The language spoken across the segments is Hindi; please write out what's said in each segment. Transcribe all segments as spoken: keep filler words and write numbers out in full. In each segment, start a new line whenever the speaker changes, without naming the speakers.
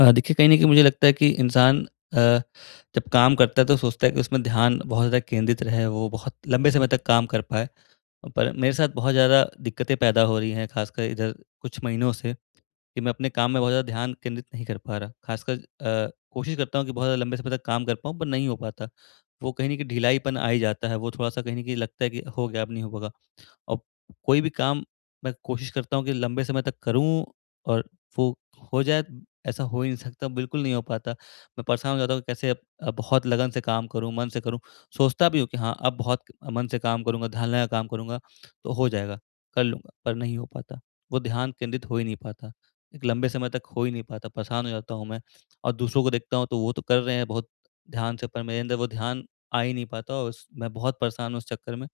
अ, देखिए कहीं न कहीं मुझे लगता है कि इंसान अ, जब काम करता है तो सोचता है कि उसमें ध्यान बहुत ज़्यादा केंद्रित रहे, वो बहुत लंबे समय तक काम कर पाए। पर मेरे साथ बहुत ज़्यादा दिक्कतें पैदा हो रही हैं, ख़ासकर इधर कुछ महीनों से कि मैं अपने काम में बहुत ज़्यादा ध्यान केंद्रित नहीं कर पा रहा। ख़ासकर अ, कोशिश करता हूँ कि बहुत ज़्यादा लंबे समय तक काम कर पाऊँ पर नहीं हो पाता। वो कहीं न कहीं ढिलाईपन आ ही जाता है, वो थोड़ा-सा कहीं न कहीं लगता है कि हो गया अब नहीं होगा। और कोई भी काम मैं कोशिश करता हूँ कि लंबे समय तक करूँ और वो हो जाए, ऐसा हो ही नहीं सकता, बिल्कुल नहीं हो पाता। मैं परेशान हो जाता हूँ कि कैसे अब अब बहुत लगन से काम करूँ, मन से करूँ। सोचता भी हूँ कि हाँ, अब बहुत मन से काम करूँगा, ध्यान लगा काम करूँगा तो हो जाएगा, कर लूँगा पर नहीं हो पाता। वो ध्यान केंद्रित हो ही नहीं पाता, एक लंबे समय तक हो ही नहीं पाता, परेशान हो जाता हूँ मैं। और दूसरों को देखता हूँ तो वो तो कर रहे हैं बहुत ध्यान से, पर मेरे अंदर वो ध्यान आ ही नहीं पाता और उस- मैं बहुत परेशान हूँ उस चक्कर में।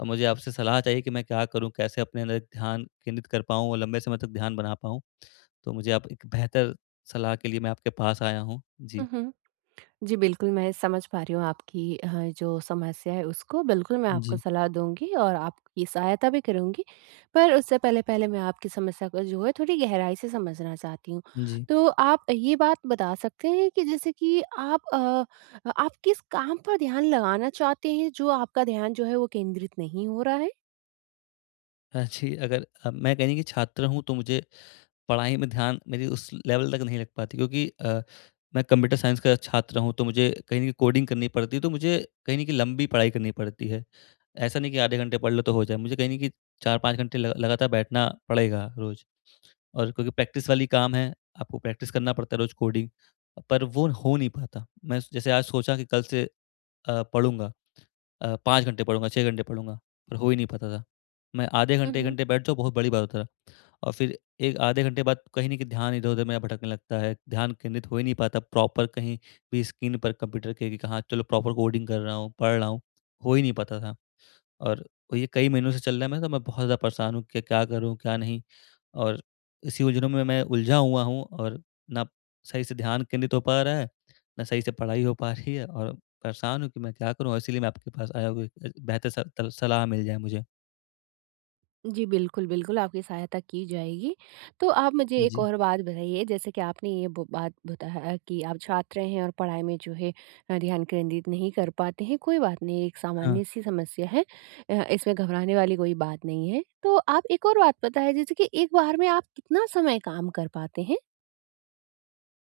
अ, मुझे आपसे सलाह चाहिए कि मैं क्या करूँ? कैसे अपने अंदर ध्यान केंद्रित कर पाऊँ और लंबे समय तक ध्यान बना पाऊँ? तो मुझे आप एक बेहतर सलाह के लिए मैं आपके पास आया हूँ। जी।
उहुँ। जी, बिल्कुल, मैं समझ पा रही हूँ आपकी अ, जो समस्या है उसको बिल्कुल मैं आपको
जी,
सलाह दूँगी और आपकी सहायता भी करूँगी। पर उससे पहले-पहले मैं आपकी समस्या को जो है थोड़ी गहराई से समझना चाहती हूँ।
जी।
तो आप ये बात बता सकते हैं कि जैसे कि आप अ, आप किस काम पर ध्यान लगाना चाहते हैं जो आपका ध्यान जो है वो केंद्रित नहीं हो रहा
हाँ जी, अगर अ, मैं कहीं कि छात्र हूँ तो मुझे पढ़ाई में ध्यान मेरी उस लेवल तक नहीं लग पाती, क्योंकि अ, मैं कंप्यूटर साइंस का छात्र हूँ तो मुझे कहीं न कहीं कोडिंग करनी पड़ती है, तो मुझे कहीं न कहीं लंबी पढ़ाई करनी पड़ती है। ऐसा नहीं कि आधे घंटे पढ़ लो तो हो जाए, मुझे कहीं न कहीं चार पाँच घंटे ल लगातार बैठना पड़ेगा रोज़। और क्योंकि प्रैक्टिस वाली काम है, आपको प्रैक्टिस करना पड़ता है रोज़ कोडिंग, पर वो हो नहीं पाता। मैं जैसे आज सोचा कि कल से अ, पढ़ूँगा, अ, पाँच घंटे पढ़ूँगा, छह घंटे पढ़ूँगा, पर हो ही नहीं पाता था। मैं आधे घंटे, एक
है?
घंटे बैठ जाऊँ बहुत बड़ी बात होता था। और फिर एक आधे घंटे बाद कहीं न कहीं ध्यान इधर-उधर मेरा भटकने लगता है, ध्यान केंद्रित हो ही नहीं पाता प्रॉपर, कहीं भी स्क्रीन पर कंप्यूटर के कि कहाँ चलो प्रॉपर कोडिंग कर रहा हूँ, पढ़ रहा हूँ, हो ही नहीं पाता था। और ये कई महीनों से चल रहा है, मैं तो मैं बहुत ज़्यादा परेशान हूँ कि क्या करूँ, क्या नहीं? और इसी उलझनों में मैं उलझा हुआ हूँ और ना सही से ध्यान केंद्रित हो पा रहा है, ना सही से पढ़ाई हो पा रही है और परेशान हूँ कि मैं क्या करूँ? और इसीलिए मैं आपके पास आया हूँ कि एक बेहतर स तल सलाह मिल जाए मुझे।
जी, बिल्कुल, बिल्कुल, आपकी सहायता की जाएगी। तो आप मुझे एक
जी,
और बात बताइए, जैसे कि आपने ये ब बात बताया कि आप छात्र हैं और पढ़ाई में जो है अ, ध्यान केंद्रित नहीं कर पाते हैं, कोई बात नहीं, एक
हाँ।
सामान्य-सी समस्या है। अ, इसमें घबराने वाली कोई बात नहीं है। तो आप एक और बात बताएँ जैसे कि एक बार में आप कितना समय काम कर पाते हैं?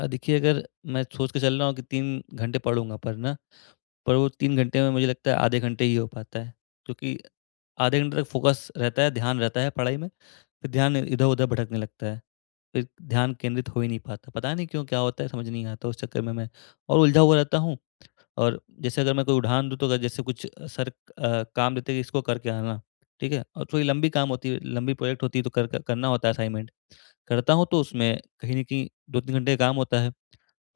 अ, देखिए, अगर मैं सोच के चल रहा हूँ कि तीन घंटे पढ़ूँगा पर ना पर वो तीन घंटे में मुझे लगता है आधे घंटे ही हो पाता है, क्योंकि आधे घंटे तक फ़ोकस रहता है, ध्यान रहता है पढ़ाई में, फिर ध्यान इधर-उधर भटकने लगता है। फिर ध्यान केंद्रित हो ही नहीं पाता। पता नहीं क्यों क्या होता है समझ नहीं आता, उस चक्कर में मैं और उलझा हुआ रहता हूँ। और जैसे अगर मैं कोई उढ़ान दूँ तो अगर जैसे कुछ सर अ, काम देते हैं कि इसको करके आना, ठीक है? और थोड़ी लंबी काम होती है, लंबी प्रोजेक्ट होती है तो कर क करना होता है असाइनमेंट। करता हूँ तो उसमें कहीं न कहीं दो तीन घंटे का काम होता है।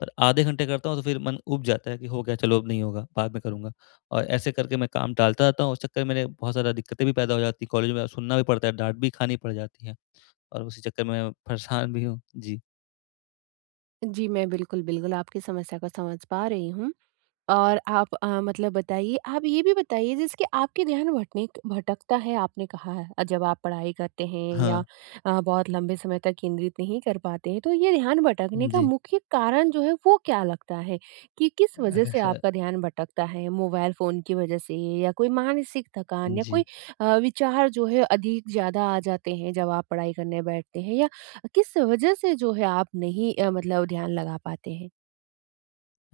पर आधे घंटे करता हूँ तो फिर मन ऊब जाता है कि हो गया चलो अब नहीं होगा, बाद में करूँगा। और ऐसे करके मैं काम टालता रहता हूँ, उस चक्कर में मेरे बहुत ज़्यादा दिक्कतें भी पैदा हो जाती हैं, कॉलेज में सुनना भी पड़ता है, डाँट भी खानी पड़ जाती है और उसी चक्कर में मैं परेशान भी हूँ। जी,
जी, मैं बिल्कुल, बिल्कुल आपकी समस्या को समझ पा रही हूँ। और आप अ, मतलब बताइए आप ये भी बताइए जिसके आपके ध्यान भटने भटकता है आपने कहा है अ, जब आप पढ़ाई करते हैं या
हाँ,
अ, बहुत लंबे समय तक केंद्रित नहीं कर पाते हैं तो ये ध्यान भटकने का
जी।
मुख्य कारण जो है वो क्या लगता है कि किस वजह
अगर
से
स-
आपका ध्यान भटकता है मोबाइल फोन की वजह से या कोई मानसिक थकान या
जी।
कोई अ, विचार जो है अधिक ज्यादा आ जाते हैं जब आप पढ़ाई करने बैठते हैं या किस वजह से जो है आप नहीं अ, मतलब ध्यान लगा पाते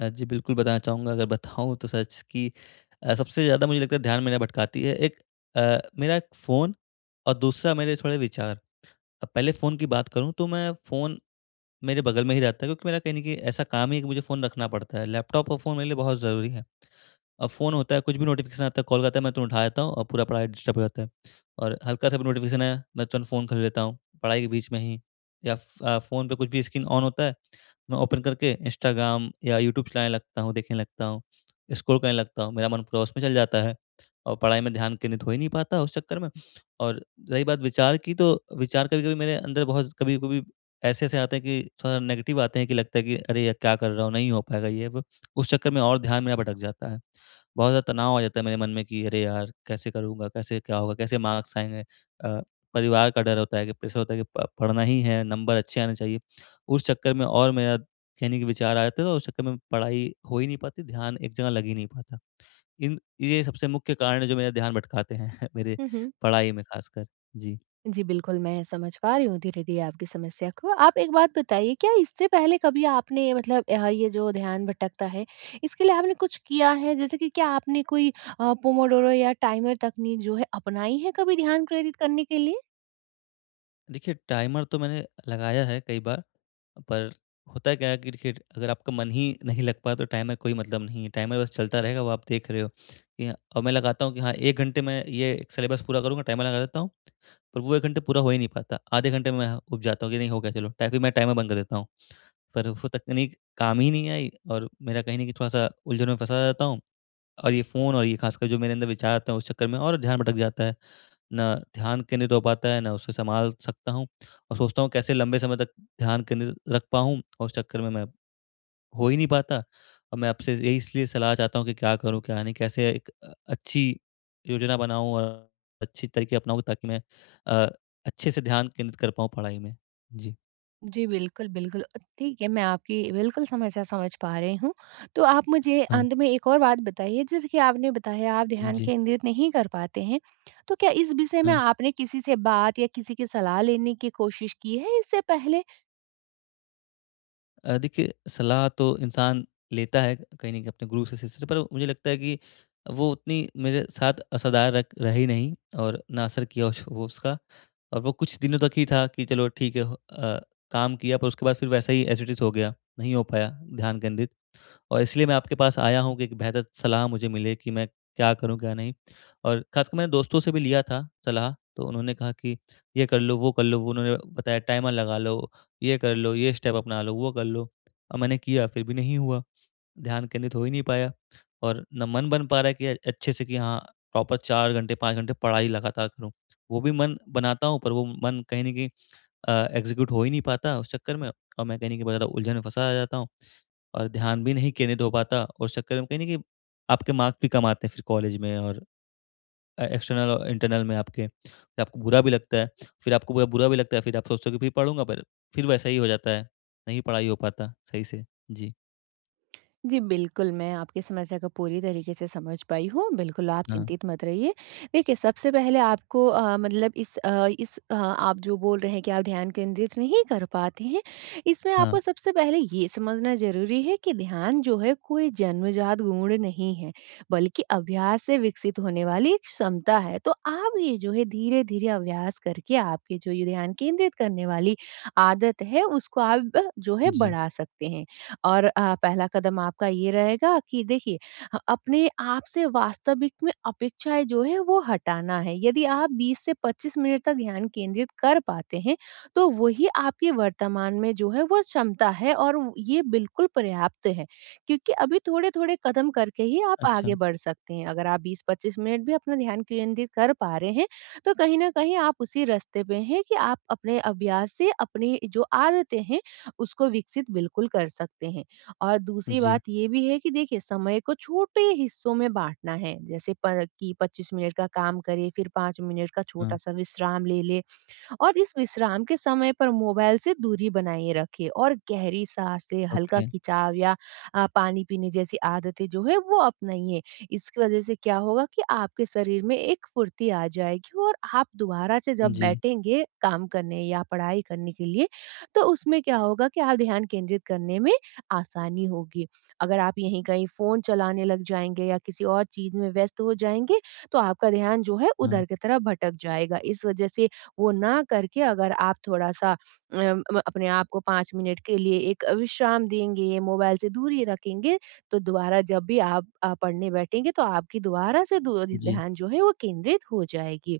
अ, जी, बिल्कुल बताना चाहूँगा, अगर बताऊँ तो सच कि अ, सबसे ज़्यादा मुझे लगता है ध्यान मेरा भटकाती है, एक अ, मेरा एक फ़ोन और दूसरा मेरे थोड़े विचार। अब पहले फ़ोन की बात करूँ तो मैं फ़ोन मेरे बगल में ही रहता है, क्योंकि मेरा कहीं न कहीं ऐसा काम ही है कि मुझे फ़ोन रखना पड़ता है। लैपटॉप और फ़ोन मेरे लिए बहुत ज़रूरी है। अब फ़ोन होता है, कुछ भी नोटिफ़िकेशन आता है, कॉल का आता है, मैं तुरंत उठा लेता हूँ और पूरा पढ़ाई डिस्टर्ब हो जाता है। और हल्का-सा भी नोटिफ़िकेशन आया, मैं तुरंत फ़ोन कर लेता हूँ, पढ़ाई के बीच में ही, या फ़ अ, फ़ोन पे कुछ भी स्क्रीन ऑन होता है, मैं ओपन करके इंस्टाग्राम या यूट्यूब चलाने लगता हूँ, देखने लगता हूँ, स्क्रॉल करने लगता हूँ, मेरा मन पूरा उसमें चल जाता है और पढ़ाई में ध्यान केंद्रित हो ही नहीं पाता उस चक्कर में। और रही बात विचार की, तो विचार कभी-कभी मेरे अंदर बहुत कभी-कभी ऐसे-ऐसे आते हैं कि थोड़ा नेगेटिव आते हैं कि लगता है कि, "अरे! यार क्या कर रहा हूँ, नहीं हो पाएगा ये वो।" उस चक्कर में और ध्यान मेरा भटक जाता है। बहुत ज़्यादा तनाव आ जाता है मेरे मन में कि अरे यार! कैसे करूँगा? कैसे क्या होगा? कैसे मार्क्स आएँगे? अ, परिवार का डर होता है कि प्रेशर होता है कि प पढ़ना ही है, नंबर अच्छे आने चाहिए। उस चक्कर में और मेरा कहने के विचार आ जाते हैं और उस चक्कर में पढ़ाई हो ही नहीं पाती, ध्यान एक जगह लग ही नहीं पाता। इन ये सबसे मुख्य कारण है जो मेरा ध्यान भटकाते हैं मेरे
हैं।
पढ़ाई में खासकर। जी।
जी, बिल्कुल, मैं समझ पा रही हूँ धीरे-धीरे आपकी समस्या को। आप एक बात बताइए, क्या इससे पहले कभी आपने मतलब अ, ये जो ध्यान भटकता है, इसके लिए आपने कुछ किया है? जैसे कि क्या आपने कोई अ, पोमोडोरो या टाइमर तकनीक जो है, अपनाई है कभी ध्यान केंद्रित करने के लिए?
देखिए, टाइमर तो मैंने लगाया है कई बार, पर होता क्या है कि देखिए अगर आपका मन ही नहीं लग पाया तो टाइमर कोई मतलब नहीं है। टाइमर बस चलता रहेगा, वो आप देख रहे हो कि हाँ, और मैं लगाता हूँ कि हाँ, एक घंटे में ये सिलेबस पूरा करूँगा, टाइमर लगा देता हूँ, पर वो एक घंटे पूरा हो ही नहीं पाता। आधे घंटे में मैं ऊब जाता हूँ कि नहीं हो गया चलो, टा फिर मैं टाइमर बंद कर देता हूँ। पर वो तकनीक काम ही नहीं आई और मेरा कहीं न कहीं थोड़ा-सा उलझन में फँसा रहता हूँ और ये फ़ोन और ये ख़ासकर जो मेरे अंदर विचार आते हैं उस चक्कर में और ध्यान भटक जाता है। ना ध्यान केंद्रित हो पाता है, ना उसे सँभाल सकता हूँ और सोचता हूँ कैसे लंबे समय तक ध्यान केंद्रित रख पाऊँ, और उस चक्कर में मैं हो ही नहीं पाता। और मैं आपसे यही इसलिए सलाह चाहता हूँ कि क्या करूँ, क्या नहीं? कैसे एक अ, अच्छी योजना बनाऊँ और अच्छी तरीके अपनाऊँ ताकि मैं अ, अच्छे से ध्यान केंद्रित कर पाऊँ पढ़ाई में? जी,
जी, बिल्कुल, बिल्कुल। अ, ठीक है, मैं आपकी बिल्कुल समस्या समझ पा रही हूँ। तो आप मुझे
हाँ।
अंत में एक और बात बताइए, जैसे कि आपने बताया आप ध्यान
जी,
केंद्रित नहीं कर पाते हैं, तो क्या इस विषय में
हाँ।
आपने किसी से बात या किसी की सलाह लेने की कोशिश की है इससे पहले?
अ, देखिए, सलाह तो इंसान लेता है कहीं न कहीं अपने गुरु से सिलसिले, पर मुझे लगता है कि वो उतनी मेरे साथ असरदार रक रही नहीं, और ना असर किया उस वो उसका। और वो कुछ दिनों तक ही था कि चलो ठीक है हो- अ, काम किया, पर उसके बाद फिर वैसा ही एज़ इट इज़ हो गया, नहीं हो पाया ध्यान केंद्रित। और इसलिए मैं आपके पास आया हूँ कि एक बेहतर सलाह मुझे मिले कि मैं क्या करूँ, क्या नहीं? और ख़ासकर मैंने दोस्तों से भी लिया था सलाह, तो उन्होंने कहा कि ये कर लो, वो कर लो, वो उन्होंने बताया टाइमर लगा लो, ये कर लो, ये स्टेप अपना लो, वो कर लो। और मैंने किया फिर भी नहीं हुआ, ध्यान केंद्रित हो ही नहीं पाया और ना मन बन पा रहा है कि अ, अच्छे से कि हाँ, प्रॉपर चार घंटे, पाँच घंटे पढ़ाई लगातार करूँ। वो भी मन बनाता हूँ पर वो मन कहीं न कहीं अ, एग्ज़ीक्यूट हो ही नहीं पाता उस चक्कर में, और मैं कहीं न कहीं बहुत ज़्यादा उलझन में फँसा जाता हूँ और ध्यान भी नहीं केंद्रित हो पाता और उस चक्कर में कहीं न कहीं आपके मार्क्स भी कम आते हैं फिर कॉलेज में और अ, एक्सटर्नल और इंटरनल में आपके। फिर आपको बुरा भी लगता है, फिर आपको बुरा बुरा भी लगता है, फिर आप सोचते हो कि फिर पढ़ूँगा, पर फिर वैसा ही हो जाता है, नहीं पढ़ाई हो पाता सही से। जी,
जी, बिल्कुल, मैं आपकी समस्या को पूरी तरीके से समझ पाई हूँ। बिल्कुल, आप
हाँ,
चिंतित मत रहिए। देखिए, सबसे पहले आपको अ, मतलब इस अ, इस अ, आप जो बोल रहे हैं कि आप ध्यान केंद्रित नहीं कर पाते हैं, इसमें
हाँ,
आपको सबसे पहले ये समझना ज़रूरी है कि ध्यान जो है कोई जन्मजात गुण नहीं है, बल्कि अभ्यास से विकसित होने वाली एक क्षमता है। तो आप ये जो है धीरे-धीरे अभ्यास करके आपके जो ये ध्यान केंद्रित करने वाली आदत है, उसको आप अ, जो है
जी,
बढ़ा सकते हैं। और अ, पहला कदम आपका ये रहेगा कि देखिए ह- अपने आप से वास्तविक में अपेक्षाएं जो है वो हटाना है। यदि आप बीस से पच्चीस मिनट तक ध्यान केंद्रित कर पाते हैं तो वही आपके वर्तमान में जो है वो क्षमता है और वो- ये बिल्कुल पर्याप्त है क्योंकि अभी थोड़े थोड़े कदम करके ही आप आगे
अच्छा,
बढ़ सकते हैं। अगर आप बीस से पच्चीस मिनट भी अपना ध्यान केंद्रित कर पा रहे हैं तो कहीं ना कहीं आप उसी रास्ते पे हैं कि आप अपने अभ्यास से अपनी जो आदतें हैं उसको विकसित बिल्कुल कर सकते हैं। और दूसरी
जी,
बात ये भी है कि देखिए समय को छोटे हिस्सों में बाँटना है, जैसे प कि पच्चीस मिनट का काम करें, फिर पाँच मिनट का
हाँ,
छोटा-सा विश्राम ले लें। और इस विश्राम के समय पर मोबाइल से दूरी बनाए रखें और गहरी सांस लें, हल्का
ओके,
खिंचाव या अ, पानी पीने जैसी आदतें जो है वो अपनाइए। इसकी वजह से क्या होगा कि आपके शरीर में एक फुर्ती आ जाएगी और आप दोबारा से जब
जी,
बैठेंगे काम करने या पढ़ाई करने के लिए तो उसमें क्या होगा कि आप ध्यान केंद्रित करने में आसानी होगी। अगर आप यहीं कहीं फोन चलाने लग जाएंगे या किसी और चीज में व्यस्त हो जाएंगे तो आपका ध्यान जो है
हाँ,
उधर की तरफ भटक जाएगा। इस वजह से वो ना करके अगर आप थोड़ा-सा अ, म अपने आप को पाँच मिनट के लिए एक विश्राम देंगे, मोबाइल से दूरी रखेंगे, तो दोबारा जब भी आप अ, पढ़ने बैठेंगे तो आपकी दोबारा से दु
जी,
ध्यान जो है वो केंद्रित हो जाएगी।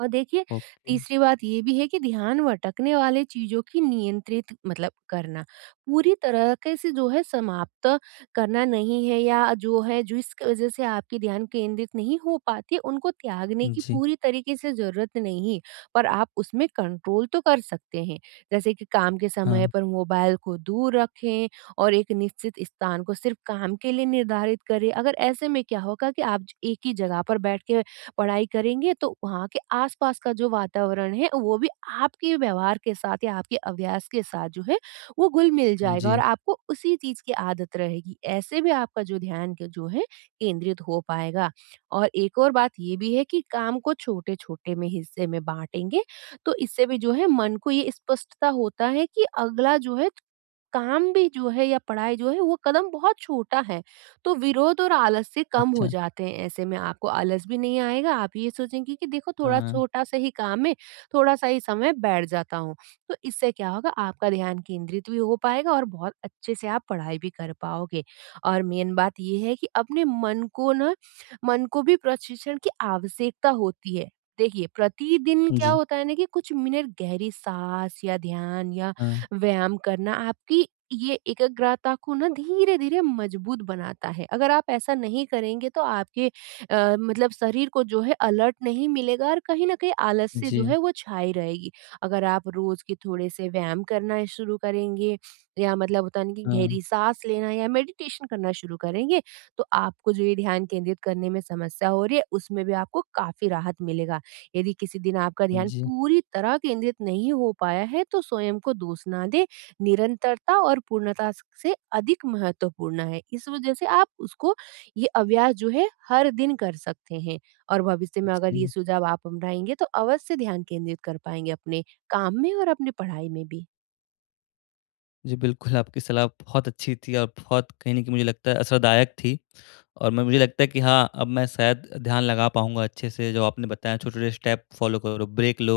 और देखिए
ओके,
तीसरी बात ये भी है कि ध्यान भटकने वाले चीजों की नियंत्रित मतलब करना पूरी तरह के से जो है समाप्त करना नहीं है या जो है जो इस वजह से आपकी ध्यान केंद्रित नहीं हो पाती उनको त्यागने की
जी,
पूरी तरीके से जरूरत नहीं। पर आप उसमें कंट्रोल तो कर सकते हैं, जैसे कि काम के
हाँ,
समय पर मोबाइल को दूर रखें और एक निश्चित स्थान को सिर्फ काम के लिए निर्धारित करें। अगर ऐसे में क्या होगा कि आप एक ही जगह पर बैठ के पढ़ाई करेंगे तो वहाँ के आसपास का जो वातावरण है वो भी आपके व्यवहार के साथ या आपके अभ्यास के साथ जो है वो घुल मिल जाएगा और
जी,
आपको उसी चीज की आदत रहेगी। ऐसे भी आपका जो ध्यान के जो है केंद्रित हो पाएगा। और एक और बात ये भी है कि काम को छोटे छोटे में हिस्से में बांटेंगे तो इससे भी जो है मन को ये स्पष्टता होता है कि अगला जो है काम भी जो है या पढ़ाई जो है वो कदम बहुत छोटा है। तो विरोध और आलस से कम हो
अच्छा,
जाते हैं। ऐसे में आपको आलस भी नहीं आएगा, आप ये सोचेंगे कि देखो थोड़ा
हाँ,
छोटा-सा ही काम है, थोड़ा-सा ही समय बैठ जाता हूँ। तो इससे क्या होगा आपका ध्यान केंद्रित भी हो पाएगा और बहुत अच्छे से आप पढ़ाई भी कर पाओगे। और मेन बात ये है कि अपने मन को ना मन को भी प्रशिक्षण की आवश्यकता होती है। देखिए प्रतिदिन क्या
जी,
होता है ना कि कुछ मिनट गहरी साँस या ध्यान या
हाँ,
व्यायाम करना आपकी ये एकाग्रता को ना धीरे-धीरे मजबूत बनाता है। अगर आप ऐसा नहीं करेंगे तो आपके अ, मतलब शरीर को जो है अलर्ट नहीं मिलेगा और कहीं न कहीं आलस्य जो
जी।
है वो छाई रहेगी। अगर आप रोज़ के थोड़े से व्यायाम करना शुरू करेंगे या मतलब होता है ना कि
हाँ,
गहरी साँस लेना या मेडिटेशन करना शुरू करेंगे, तो आपको जो ये ध्यान केंद्रित करने में समस्या हो रही है उसमें भी आपको काफ़ी राहत मिलेगा। यदि किसी दिन आपका ध्यान
जी,
पूरी तरह केंद्रित नहीं हो पाया है तो स्वयं को दोष ना दे। निरंतरता और पूर्णता से अधिक महत्वपूर्ण है। इस वजह से आप उसको ये अभ्यास जो है हर दिन कर सकते हैं और भविष्य में अगर ये
जी।
सुझाव आप अपनाएंगे तो अवश्य ध्यान केंद्रित कर पाएंगे अपने काम में और अपनी पढ़ाई में भी।
जी, बिल्कुल, आपकी सलाह बहुत अच्छी थी और बहुत कहीं न कहीं मुझे लगता है असरदायक थी। और मैं मुझे लगता है कि हाँ, अब मैं शायद ध्यान लगा पाऊँगा अच्छे से। जो आपने बताया छोटे-छोटे स्टेप फ़ॉलो करो, ब्रेक लो,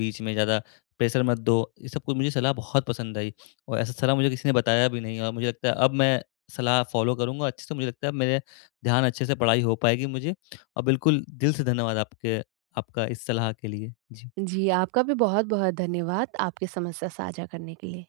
बीच में ज़्यादा प्रेशर मत दो। ये सब कुछ मुझे सलाह बहुत पसंद आई, और ऐसा सलाह मुझे किसी ने बताया भी नहीं, और मुझे लगता है अब मैं सलाह फ़ॉलो करूँगा अच्छे से। मुझे लगता है अब मेरे ध्यान अच्छे से पढ़ाई हो पाएगी मुझे। और बिल्कुल दिल से धन्यवाद आपके, आपका इस सलाह के लिए। जी।
जी आपका भी बहुत बहुत धन्यवाद आपकी समस्या साझा करने के लिए।